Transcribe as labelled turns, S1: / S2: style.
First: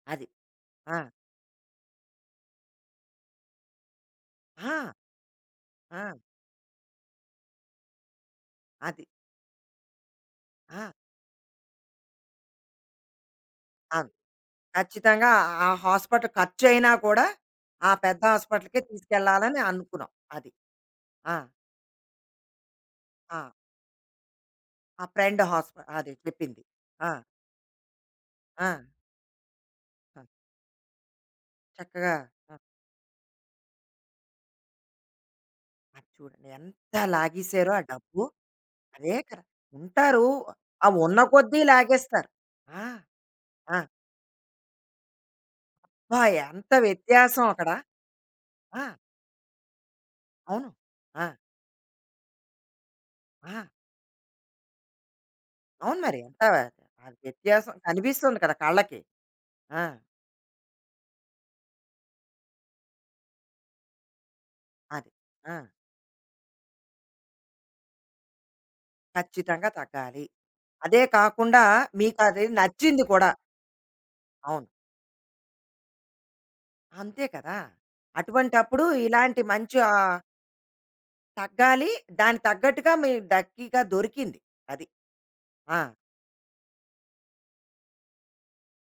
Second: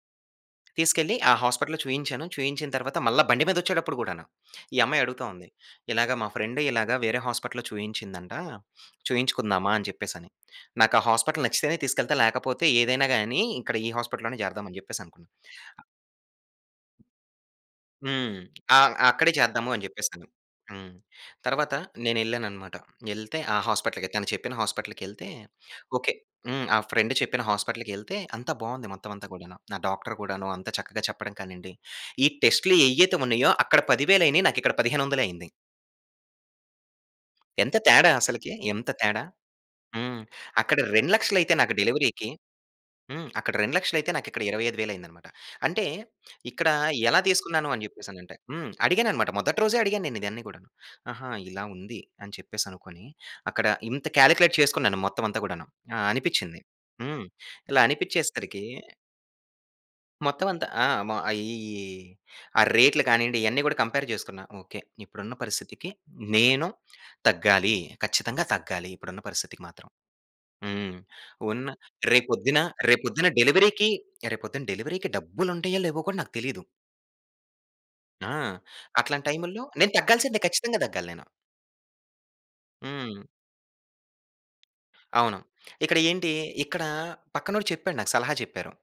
S1: అది. ఆ!
S2: తీసుకెళ్లి ఆ హాస్పిటల్‌లో చూయించాను. చూయించిన తర్వాత, మల్లా బండి మీదొచ్చేటప్పుడు గూడాను, ఈ
S1: ఆ!
S2: అమ్మాయి అడుగుతా ఉంది. "ఇలాగ
S1: ఆ!
S2: మా ఫ్రెండ్ ఇలాగ వేరే హాస్పిటల్‌లో చూయించిందంట.
S1: అది.
S2: చూయించుకుందామా," అని చెప్పేసని.
S1: ఆ!
S2: నాకు ఆ హాస్పిటల్ నచ్చితేనే తీసుకెళ్తా, లేకపోతే ఏదైనా గానీ ఇక్కడ ఈ
S1: ఆ! హ్మ్.
S2: హాస్పిటల్‌లోనే జేరదాం అని చెప్పేసనుకున్న.
S1: ఖచ్చితంగా ఆ హాస్పిటల్ ఖర్చయినా కూడా, ఆ పెద్ద
S2: హ్మ్.
S1: హాస్పిటల్‌కే
S2: ఆహ్, అక్కడే
S1: తీసుకెళ్లాలని
S2: చేద్దాము అని
S1: అనుకునావు.
S2: చెప్పేసని.
S1: అది.
S2: హ్మ్.
S1: ఆ!
S2: తరువాత నేనెళ్ళాననమాట. యెళ్తే,
S1: ఆ!
S2: ఆ హాస్పిటల్‌కె తను చెప్పిన
S1: ఆ
S2: హాస్పిటల్‌కెళ్తే
S1: ఫ్రెండ్ హాస్ప అదే
S2: ఓకె.
S1: చెప్పింది.
S2: హ్మ్. ఆ
S1: ఆ!
S2: ఫ్రెండ్ చెప్పిన హాస్పిటల్‌కెళ్తే అంతా
S1: ఆ!
S2: బావుంది. మొత్తం అంతా కూడాను. ఆ డాక్టర్ కూడాను, అంతా చక్కగా చెప్పడం కానీ అండి,
S1: చక్కగా
S2: ఈ
S1: అ
S2: టెస్టులు ఏయ్యైతే ఉన్నాయో అక్కడ పదివేలైనియి నాకిక్కడ పదిహేనొందలే అయింది.
S1: అది చూడండి, ఎంత లాగేసారో
S2: ఎంత
S1: ఆ
S2: తేడా
S1: డబ్బు.
S2: అసలకి. ఎంత
S1: అదే
S2: తేడా.
S1: కదా,
S2: హ్మ్.
S1: ఉంటారు.
S2: అక్కడ
S1: ఆ
S2: రెండు
S1: వున్న
S2: లక్షలయితే
S1: కొద్దీ
S2: నాకు డెలివరీకి
S1: లాగేస్తారు. ఆ!
S2: హ్మ్. అక్కడ రెండు
S1: ఆ!
S2: లక్షలయితే నాకిక్కడ ఇరవై ఐదు వేలయిందనమాట. అంటే
S1: అబ్బా!
S2: ఇక్కడ
S1: ఎంత
S2: ఎలా
S1: వ్యత్యాసం
S2: తీసుకున్నాను
S1: అక్కడ.
S2: అని చెప్పేసనంటే హ్మ్.
S1: ఆ!
S2: అడిగాననమాట. మొదటి రోజే అడిగా నేనిదన్ని గూడాను.
S1: అవును.
S2: ఆహా!
S1: ఆ!
S2: ఇలా ఉంది అని చెప్పేసనుకొని,
S1: ఆ!
S2: అక్కడ ఇంత కాలిక్యులేట్ చేసుకున్నాను మొత్తం అంతా గూడాను. ఆ!
S1: అవును మరి. అంత
S2: అనిపిచింది.
S1: ఆహ్,
S2: హ్మ్.
S1: వ్యత్యాసం
S2: ఇలా
S1: కనిపిస్తుంది కదా!
S2: అనిపిచ్చేసరికి
S1: కళ్ళకి. ఆ!
S2: మొత్తమంత ఆ! మా అయియి ఆ రేట్‌లు కానీండి, ఇయన్ని గూడా కంపేర్ చేసుకున్న. ఓకె.
S1: అది.
S2: ఇప్పుడున్న
S1: ఆ!
S2: పరిస్థితికి నేను తగ్గాలి. కచ్చితంగా తగ్గాలి, ఇప్పుడున్న పరిస్థితికి
S1: ఖచ్చితంగా
S2: మాత్రం.
S1: తగ్గాలి.
S2: హ్మ్.
S1: అదే కాకుండా
S2: ఉన్న
S1: మీకది
S2: రేపొద్దున,
S1: నచ్చింది
S2: రేపొద్దున
S1: కూడా.
S2: డెలివరీకి రేపొద్దున
S1: అవును.
S2: డెలివరీకి డబ్బులుంటాయో లేవో కూడా నాకు తెలీదు.
S1: అంతే కదా!
S2: ఆ!
S1: అటువంటప్పుడు.
S2: అట్లాంటి
S1: ఇలాంటి
S2: టైము‌ల్లో,
S1: మంచి
S2: నేను
S1: ఆహ్
S2: తగ్గాల్సిందే ఖచ్చితంగా తగ్గాలి నేను.
S1: తగ్గాలి. దాని తగ్గట్టుగా మీ
S2: హ్మ్.
S1: డక్కీగా దొరికింది. అది.
S2: అవును.
S1: ఆ!
S2: ఇక్కడ ఏంటి? ఇక్కడా పక్కనోడు చెప్పాడు. నాకు సలహా చెప్పారు.